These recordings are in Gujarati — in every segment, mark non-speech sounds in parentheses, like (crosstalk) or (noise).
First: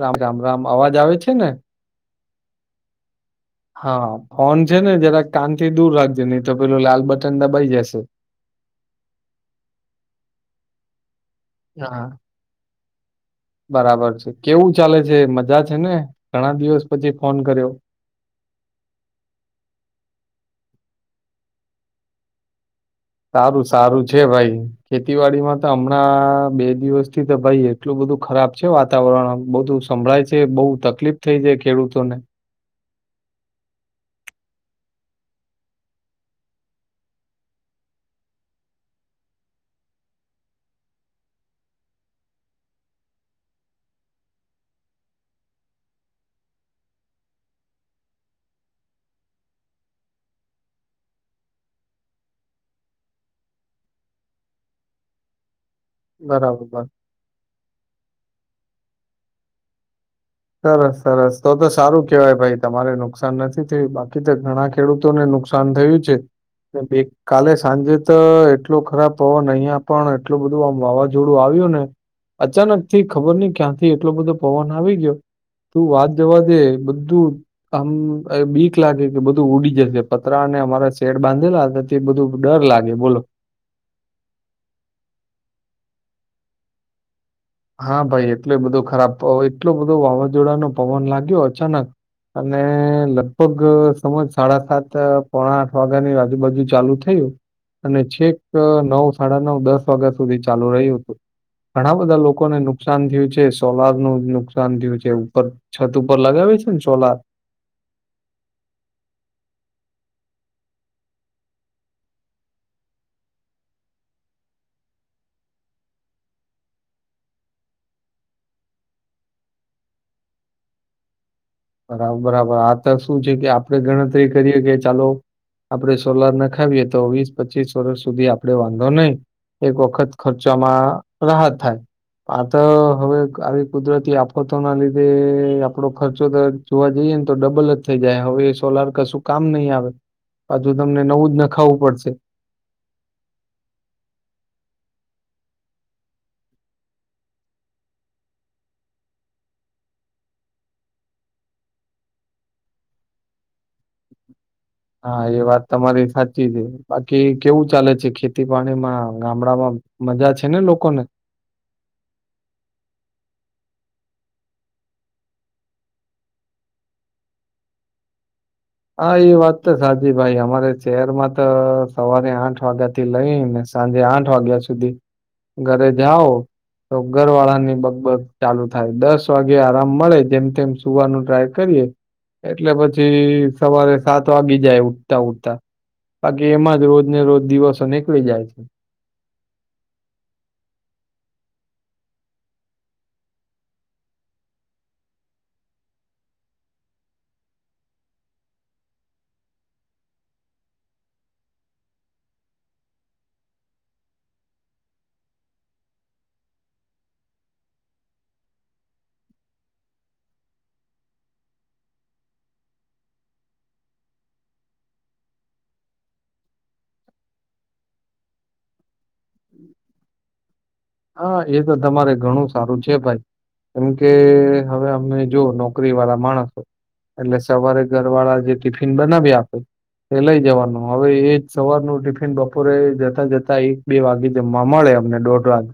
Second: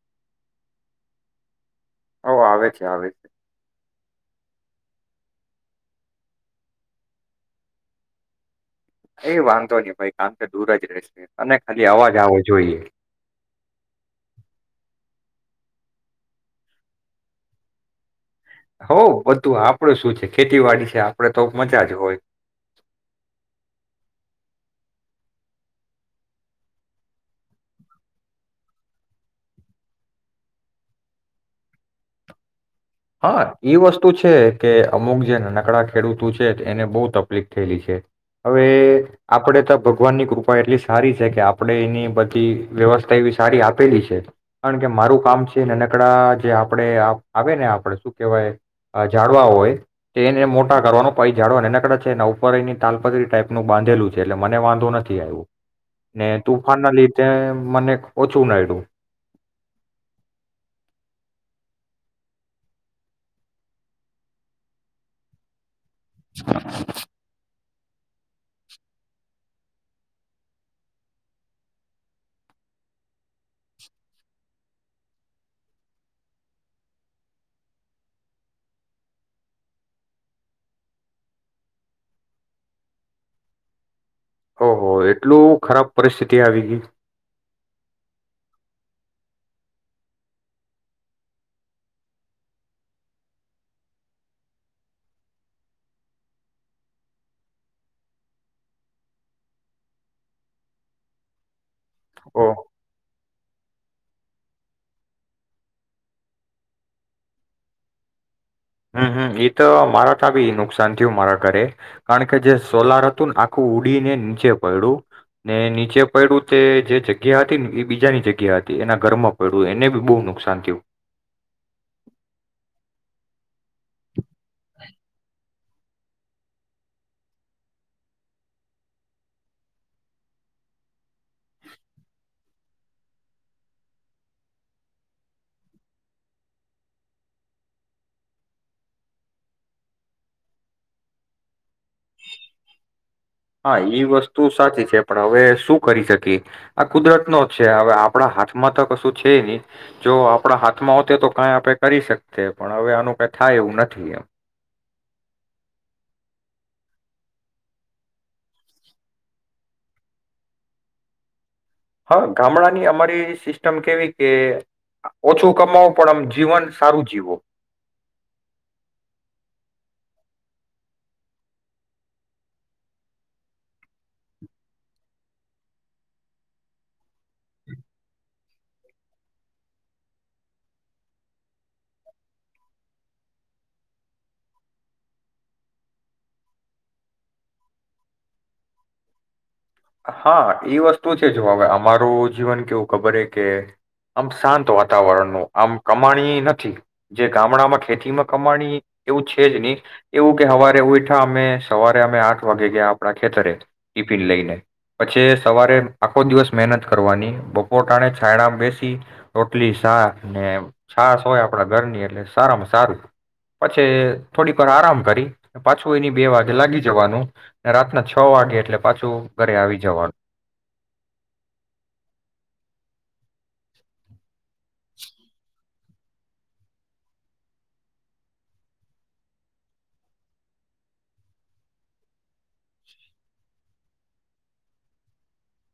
રામ રામ રામ અવાજ આવે છે ને હ આવે છે આવે છે હા ફોન છે ને જરા કાન થી દૂર રાખજે નહી તો પેલું લાલ બટન દબાઈ જશે એ વાંધો નહી ભાઈ કાન થી દૂર જ રહેશે અને ખાલી હા આવજ આવો જોઈએ બરાબર છે કેવું ચાલે છે મજા છે ને ઘણા દિવસ પછી ફોન કર્યો હોઉ બધું આપડે શું છે ખેતીવાડી છે આપડે તો મજા જ હોય સારું સારું છે ભાઈ ખેતીવાડીમાં તો હમણાં બે દિવસથી તો ભાઈ એટલું બધું ખરાબ છે વાતાવરણ બધું સંભળાય છે બહુ તકલીફ થઈ છે ખેડૂતોને હા એ વસ્તુ છે કે અમુક જે નાનકડા ખેડૂત છે એને બહુ તકલીફ થયેલી છે હવે આપણેે તો ભગવાનની કૃપા એટલી સારી છે કે આપણે એની બધી વ્યવસ્થા એવી સારી આપેલી છે કારણ કે મારું કામ છે નાનકડા જે આપણે આવે ને શું કેહેવાય અ જાડવા હોય તો એને મોટા કરવાનો પ એ જાડવા નકળે છે ને ઉપર એની તાલપત્રી ટાઈપ નું બાંધેલું છે એટલે મને વાંધો નથી આવ્યું ને બરાબર. તુંફાનાલીથે મને સુ નાયડુ સરસ સરસ તો તો સારું કેવાય ભાઈ તમારે નુકસાન નથી થયું બાકી તો ઘણા ખેડૂતોને નુકસાન થયું છે બે કાલે સાંજે તો એટલો ખરાબ પવન અહીયા પણ એટલું બધું આમ વાવાઝોડું આવ્યું ને અચાનક થી ખબર નહ ક્યાંથી એટલો બધો પવન આવી ગયો તું વાત જવા દે બધું આમ બીક લાગે કે બધું ઉડી જશે પતરા અને અમારા શેડ બાંધેલાથી બધું ડર લાગે બોલો ઓહ હો એટલું ખરાબ પરિસ્થિતિ આવી ગઈ હા ભાઈ એટલો બધો ખરાબ પ એટલો બધો વાવાઝોડા નો પવન લાગ્યો અચાનક અને લગભગ સમજોને સાડા સાત પોણા આઠ વાગ્યાની આજુબાજુ ચાલુ થયું અને છેક નવ સાડા નવ દસ વાગ્યા સુધી ચાલુ રહ્યું હતું ઘણા બધા ઓહો લોકોને નુકસાન થયું છે. સોલાર નું નુકસાન થયું છે ઉપર છત ઉપર લગાવે છે ને સોલાર હમ્મ હમ્મ એ તો મારા તા બી નુકસાન થયું મારા ઘરે કારણ કે જે સોલાર હતું ને આખું ઉડીને નીચે પયડું ને નીચે પયડું તે જે જગ્યા હતી ને એ બીજાની જગ્યા હતી એના ઘરમાં પડ્યું એને બી બહુ નુકસાન થયું. બરાબર બરાબર આ તો શું છે કે આપડે ગણતરી તે કરીએ કે ચાલો આપડે સોલાર ના ખાવીએ તો વીસ પચીસ વર્ષ સુધી આપડે વાંધો નહી એક વખત ખર્ચામાં રાહત થાય આ તો હવે આવી કુદરતી આફતોના લીધે આપડો ખર્ચો તો જોવા જઈએ ને તો ડબલ જ થઈ જાય હવે એ સોલાર કશું કામ નહી આવે પાછુ તમને નવું જ નખાવું પડશે. હા એઈ વસ્તુ સાચી છે પણ હવે શું કરી શકીએ આ કુદરતનો છે હવે આપણા હાથમાં તો કશું છે નહી જો આપણા હાથમાં હોતે તો કાંઈ આપણે કરી શકએ પણ હવે આનું કઈ થાય એવું નથી એમ. હા એ વાત તમારી સાચી છે બાકી કેવું ચાલે છે ખેતી પાણીમાં ગામડામાં મજા છે ને લોકોને હા ગામડાની અમારી સિસ્ટમ કેવી કે ઓછું કમાવો પણ આ જીવન સારું જીવો હા એ વાત તો સાચી ભાઈ અમારે શહેરમાં તો સવારે આઠ વાગ્યા થી લઈ ને સાંજે આઠ વાગ્યા સુધી ઘરે જાઓ તો ઘરવાળાની બક-બક ચાલુ થાય દસ વાગે આરામ મળે જેમ તેમ સુવાનું ટ્રાય કરીએે એટલે પછી સવારે સાત વાગી જાય ઉઠતા ઉઠતા બાકી એમાંજ રોજને રોજ દિવસો નીકળી જાય છે. હા એ વસ્તુ છે જો હવે અમારું જીવન કેવું ખબર કે આમ શાંત વાતાવરણ નું આમ કમાણી નથી જે ગામડામાં ખેતીમાં કમાણી એવું છે જ નહી એવું કે હવારે ઉએઠા અમે સવારે અમે આઠ વાગે ગયા આપણા ખેતરે ટિફિન લઈને પછી સવારે આખો દિવસ મહેનત કરવાની બપોરટાને છાયણા બેસી રોટલી છા છાચ હોય આપડા ઘરની એટલે સારામાં સારું પછી થોડીક વાર આરામ કરી પાછું એની બે વાગે લાગી જવાનું રાતના છ વાગે એટલે પાછું ઘરે આવી જવાનું. હા એ તો તમારે ઘણું સારું છે ભાઈ કેમ કે હવે અમે જો નો નોકરી વાળા માણસો એટલે સવારે ઘર વાળા જે ટિફિન બનાવી આપે એ લઈ જવાનું હવે એજ સવારનું ટિફિન બપોરે જતા જતા એક બે વાગે જમવા મળે અમને દોઢ વાગે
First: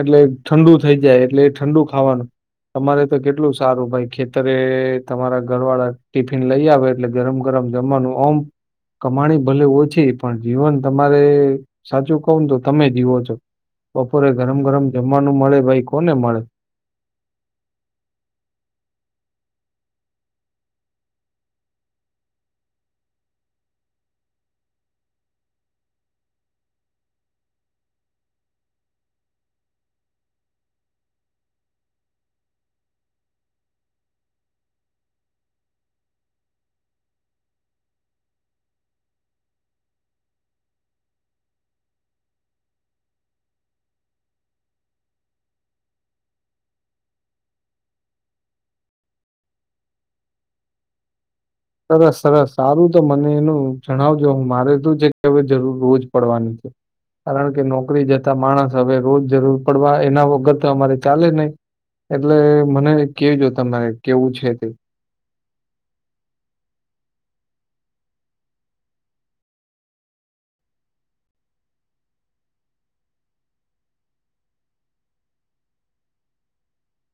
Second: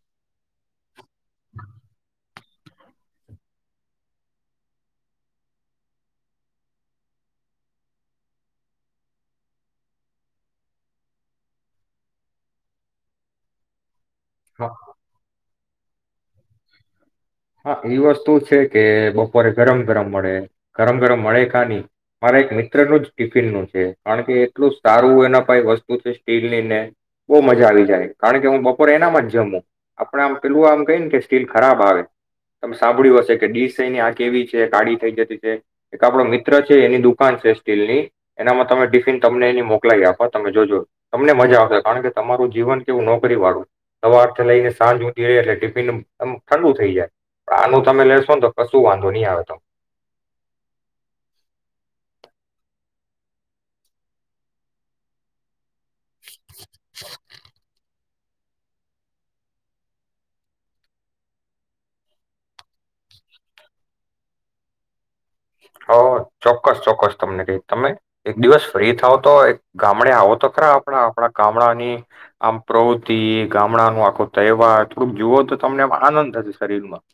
એટલે ઠંડુ થઈ જાય એટલે એ ઠંડુ ખાવાનું તમારે તો કેટલું સારું ભાઈ ખેતરે તમારા ઘર વાળા ટિફિન લઈ આવે એટલે ગરમ ગરમ જમવાનું ઓમ કમાણી ભલે ઓછી પણ જીવન તમારે સાચું કવું ને તો તમે જીવો છો બ બપોરે હા ગરમ-ગરમ જમવાનું મળે ભાઈ. કોને મળે. હા એ વસ્તુ છે કે બપોરે ગરમ ગરમ મળે ગરમ ગરમ મળે કા નહી મારા એક મિત્રનું જ ટિફિનનું છે કારણ કે એટલું સારું એના પાહે વસ્તુ છે સ્ટીલ ની ને બહુ મજા આવી જાય કારણ કે હું બપોરે એનામાં જ જમું આપડ આમ પેલું આમ કહી ને કે સ્ટીલ ખરાબ આવે. તમે સાંભળ્યું હશે કે ડીશ છેને આ કેવી છે કાળી થઈ જતી છે એક આપડો મિત્ર છે એની દુકાન છે સ્ટીલની એનામાં તમે ટિફિન તમને એ મોકલાવી આપો તમે જોજો તમને મજા આવશે કારણ કે તમારું જીવન કેવું નોકરી વાળું સવારથી લઈને સાંજ હુધી રહીએ એટલે ટિફિન આમ ઠંડુ થઈ જાય. આનું તમે લેશો ને તો કશું વાંધો નહી આવે તમ સરસ સરસ સારું તો મને એનું જણાવજો હું મારે તો છે કે હવે જરૂર રોજ પડવાની છે કારણ કે નોકરી જતા માણસ હવે રોજ જરૂર પડવા એના વગર તો અમારે ચાલે નહી એટલે મને કેજો તમારે કેવું છે તે હ ચોક્કસ ચોક્કસ તમને કહી તમે એક દિવસ ફ્રી થાવ તો ગામડે આવો તો ખરા આપણા આપણા ગામડાની આમ પ્રવૃતિ ગામડાનું આખો તહેવાર થોડુંક જુઓ તો તમને આમ આનંદ થશે શરીરમાં.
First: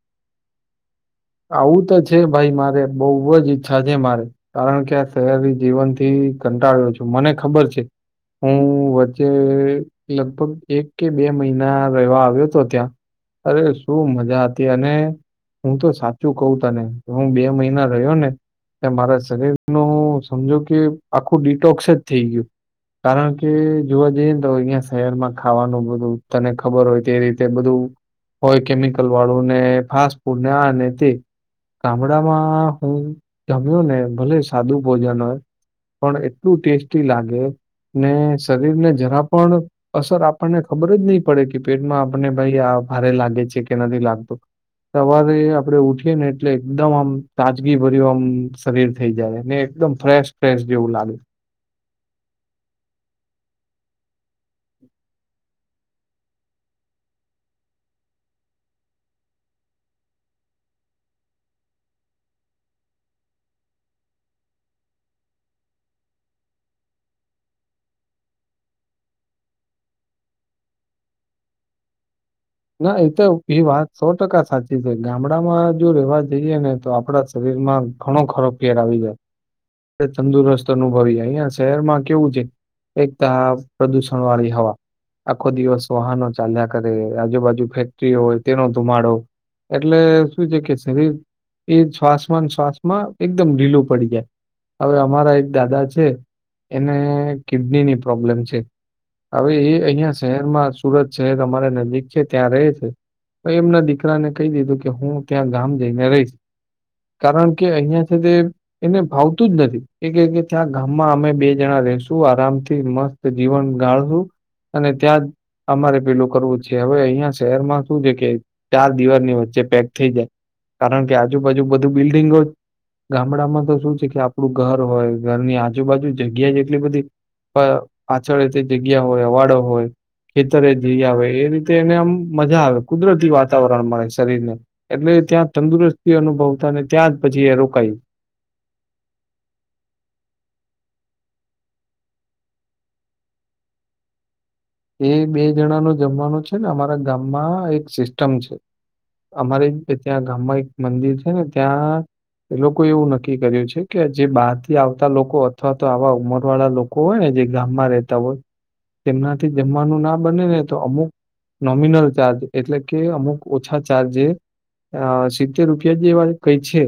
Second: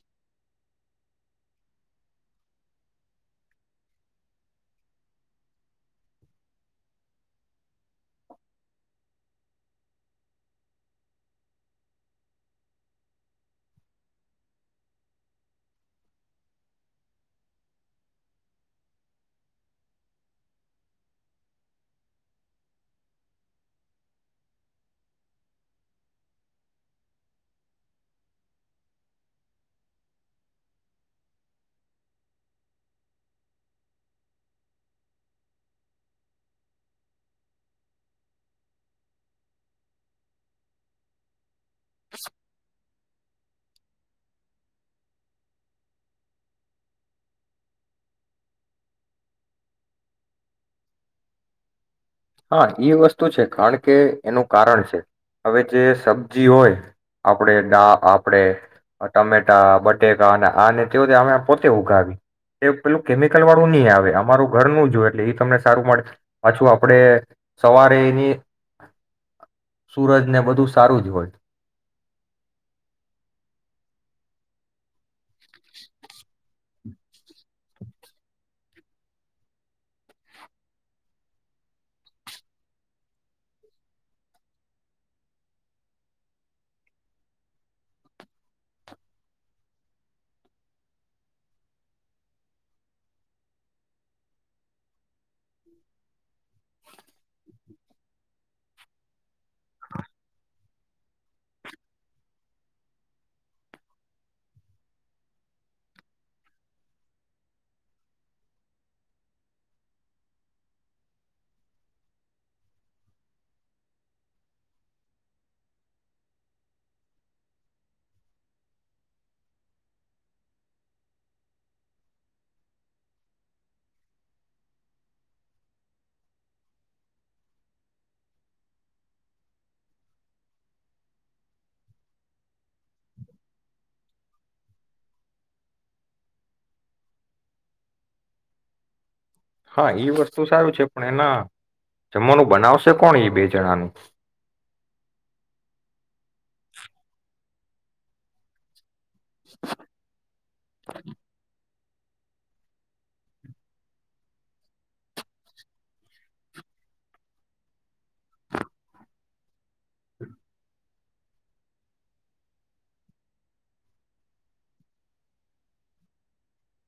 આવું તો છે ભાઈ મારે બહુ જ ઈચ્છા છે મારે કારણ કે આ શહેરી જીવન થી કંટાળ્યો છું મને ખબર છે હું વચ્ચે લગભગ એક કે બે મહિના રહેવા આવ્યો હતો ત્યાં અરે શું મજા હતી અને હું તો સા સાચું કહું તને હું બે મહિના રહ્યો ને તે મારા શરીર નું સમજો કે આખું ડિટોક્સ જ થઈ ગયું કારણ કે જોવા જઈએને તો અહીંયા શહેરમાં ખાવાનું બધું તને ખબર હોય તે રીતે બધું હોય કેમિકલ વાળું ને ફાસ્ટ ફૂડ ને આ ને ગામડામાં હું જમ્યો ને ભલે સાદું ભોજન હોય પણ એટલું ટેસ્ટી લાગે ને શરીર ને જરા પણ અસર આપણને ખબર જ નહી પડે પેટમાં આપને ભાઈ આ ભારે લાગે છે કે નથી લાગતું સવારે આમ આપડે ઉઠીએ ને એટલે એકદમ આમ તાજગી ભર્યું આમ શરીર થઈ જાય ને એકદમ ફ્રેશ ફ્રેશ જેવું લાગે. હા એ વસ્તુ છે કારણ કે એનું કારણ છે હવે જે સબ્જી હોય આપણે દા આપણેે ટમેટા બટેકા અને આને તેઓ પોતે ઉગાવી તે પેલું કેમિકલ વાળું નહી આવે અમારું ઘર નું જોય એટલે એ તમને સારું પાછું આ આપણે સવારે એની સુરજ ને બધું સારું જ હોય ના એ તો એ વાત સો ટકા સાચી છે ગામડામાં જો રેવા જઈએ ને તો આપડા શરીરમાં ઘણો ખરો ફેર આવી જાય તંદુરસ્ત અનુભવી અહિયાં શહેરમાં કેવું છે એક તો આ પ્રદુષણ વાળી હવા આખો દિવસ વાહનો ચાલ્યા કરે. આજુબાજુ ફેક્ટરી હોય તેનો ધુમાડો એટલે શું છે કે શરીર એ શ્વાસમાંન શ્વાસમાં એકદમ ઢીલું પડી જાય હવે અમારા એક દાદા છે એને કિડનીની પ્રોબ્લેમ છે હવે એ અહીયા શહેરમાં સુરત શહેર અમારા નજીક ત્યાં રહે છે એમના દીકરાને કહી દીધું કે હું ત્યાં ગામ જઈને રહીશ કારણ કે અહીં છે તે એને ભાવતું જ નથી એ ત્યાં ગામમાં અમે બે જણા રેશું આરામથી મસ્ત જીવન ગાળશું અને ત્યાં જ અમારે પેલું કરવું છે. કે હવે અહિયાં શહેરમાં શું છે કે ચાર દિવારની વચ્ચે પેક થઈ જાય કારણ કે આજુબાજુ બધું બિલ્ડિંગો ગામડામાં તો શું છે કે આપડું ઘર હોય ઘરની આજુબાજુ જગ્યા એટલી બધી પાછળ તે જગ્યા હોય અવાડો હોય ખેતરે જી આવે ઈ એને આમ મજા આવે કુદરતી વાતાવરણ મળે શરીર ને એટલે ત્યાં તંદુરસ્તી અનુભવતા ને ત્યાં જ પછી એ રોકાય હા ઈ વસ્તુ સારું છે પણ એના જમવાનું બનાવશે કોણ ઈ બે જણાનું. એ બે જણા નુ જમવાનુ છે ને અમારા ગામમાં એક સિસ્ટમ છે, અમારે ત્યાં ગામમાં એક મંદિર છે ને ત્યાં એ લોકો એવું નક્કી કર્યું છે કે જે બહારથી આવતા લોકો અથવા તો આવા ઉંમર વાળા લોકો હોય ને જે ગામમાં રહેતા હોય તેમના થી જમવાનું ના બને ને તો અમુક નોમિનલ ચાર્જ એટલે કે અમુક ઓછા ચાર્જ અ સિત્તેર રૂપિયા જેવા કઈ છે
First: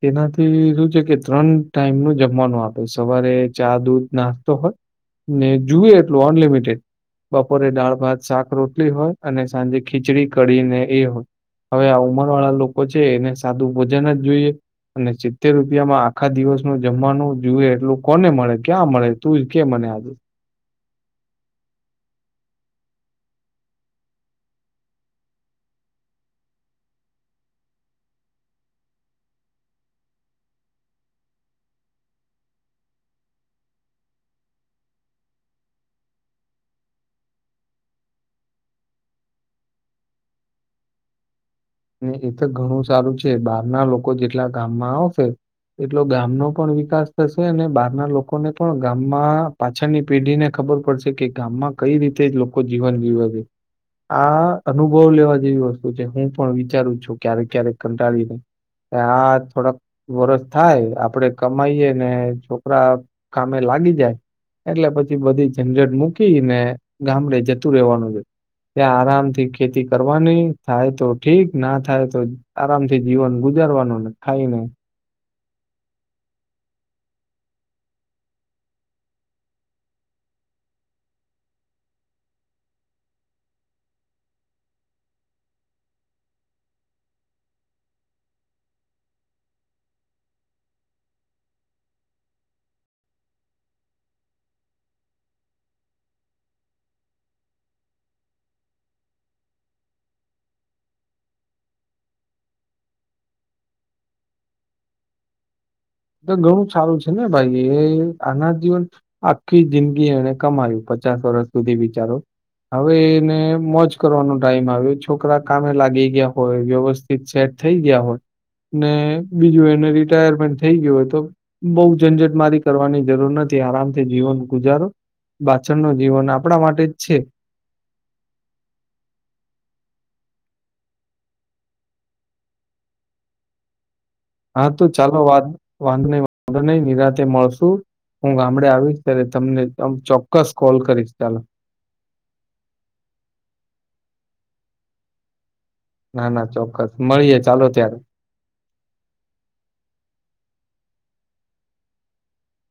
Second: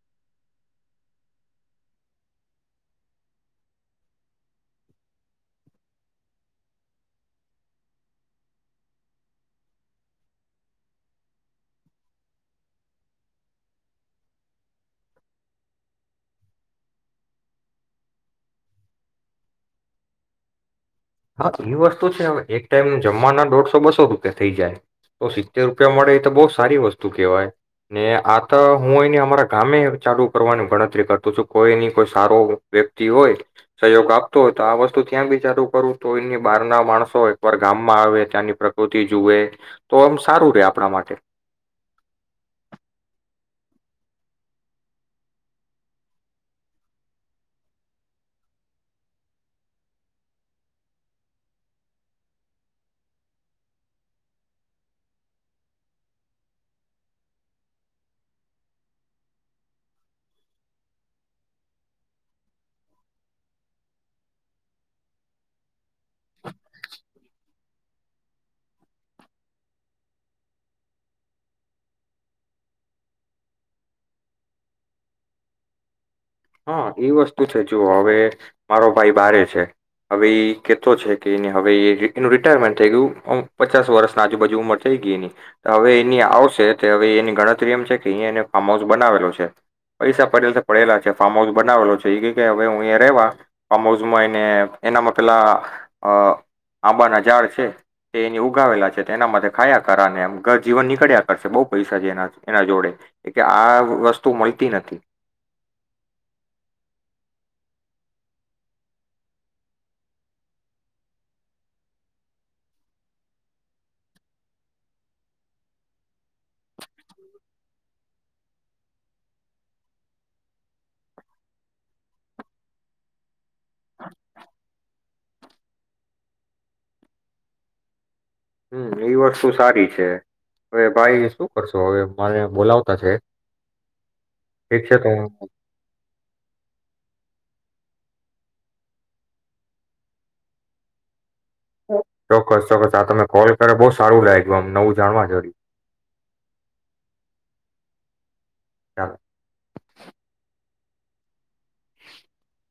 તેનાથી શું છે કે ત્રણ ટાઈમ નું જમવાનું આપે સવારે ચા દૂધ નાસ્તો હોય ને જુએ એટલું અનલિમિટેડ બપોરે દાળ ભાત શાક રોટલી હોય અને સાંજે ખીચડી કડી એ હોય હવે આ ઉંમર વાળા લોકો છે એને સાદું ભોજન જ જોઈએ અને સિત્તેર રૂપિયામાં આખા દિવસનું જમવાનું જુએ એટલું કોને મળે ક્યાં મળે તું કે મને આજે હા એ વસ્તુ છે એક ટાઈમ જમવાના દોઢસો બસો રૂપિયા થઈ જાય તો સિત્તેર રૂપિયા મળે એ તો બહુ સારી વસ્તુ કહેવાય ને આ તો હું એને અમારા ગામે ચાલુ કરવાની ગણતરી કરતો છું કોઈની કોઈ સારો વ્યક્તિ હોય સહયોગ આપતો હોય તો આ વસ્તુ ત્યાં બી ચાલુ કરું તો એની બહાર ના માણસો એકવાર ગામમાં આવે ત્યાંની પ્રકૃતિ જુવે તો આમ સારું રે આપણા માટે એ તો ઘણું સારું છે બહારના લોકો જેટલા ગામમાં આવશે એટલો ગામનો પણ વિકાસ થશે અને બહારના લોકોને પણ ગામમાં પાછળની પેઢીને ખબર પડશે કે ગામમાં કઈ રીતે જ લોકો જીવન જીવે છે આ અનુભવ લેવા જેવી વસ્તુ છે હું પણ વિચારું છું ક્યારેક ક્યારેક કંટાળીનેહી આ થોડાક વરષ થાય આપડે કમાઈએ ને છોકરા કામે લાગી જાય એટલે પછી બધી જનજટ મૂકીને ગામડે જતું રહેવાનું છે ત્યાં આરામ થી ખેતી કરવાની થાય તો ઠીક ના થાય તો આરામથી જીવન ગુજારવાનુંને ખાયને હા એ વસ્તુ છે જુ હવે મારો ભાઈ બારે છે હવે એ કેતો છે કે હવે એનું રિટાયરમેન્ટ થઈ ગયું પચાસ વર્ષના આજુબાજુ ઉંમર થઈ ગઈ એની હવે એની આવશે હવે એની ગણતરી એમ છે કે અહીયા એને ફાર્મ હાઉસ બનાવેલો છે પૈસા પડેલા છે ફાર્મ હાઉસ બનાવેલો છે એ કે હવે હું એ રેવા ફાર્મ હાઉસમાં એને એનામાં પેલા અ આંબાના ઝાડ છે તે એને ઉગાવેલા છે એના માટે ખાયા કરાને એમ જીવન નીકળ્યા કરશે બહુ પૈસા છે એના જોડે આ વસ્તુ મળતી નથી ઘણું સારું છે ને ભાઈ એ આના જીવન આખી જિંદગી એને કમાયું પચાસ વર્ષ સુધી બિચારો હવે એને મોજ કરવાનો ટાઈમ આવ્યો છોકરા કામે લાગી ગયા હોય વ્યવસ્થિત સેટ થઈ ગયા હોય ને બીજું એને રિટાયરમેન્ટ થઈ ગયું હોય તો બહ ઝંઝટ મારી કરવાની જરૂર નથી આરામથી જીવન ગુજારો પાછળ નો જીવન આપણા માટે જ છે હમ્મ એ વસ્તુ સારી છે હવે ભાઈ શું કરશો હવે મને બોલાવતા છે હા ઠીક તો છે ચાલો હું વા વાંધો નહી વાંધો નહી નિરાતે મળશુ હું ગામડે આવીશ ત્યારે તમને અમ ચોક્કસ કોલ કરીશ ચાલો ચોક્કસ ચોક્કસ આ તમે કોલ કર બહુ સારું લાગિયું આમ નવું જાણવા જોડયું ના ના ચોક્કસ મળીએે ચાલો ત્યારે ચાલો (inaudible)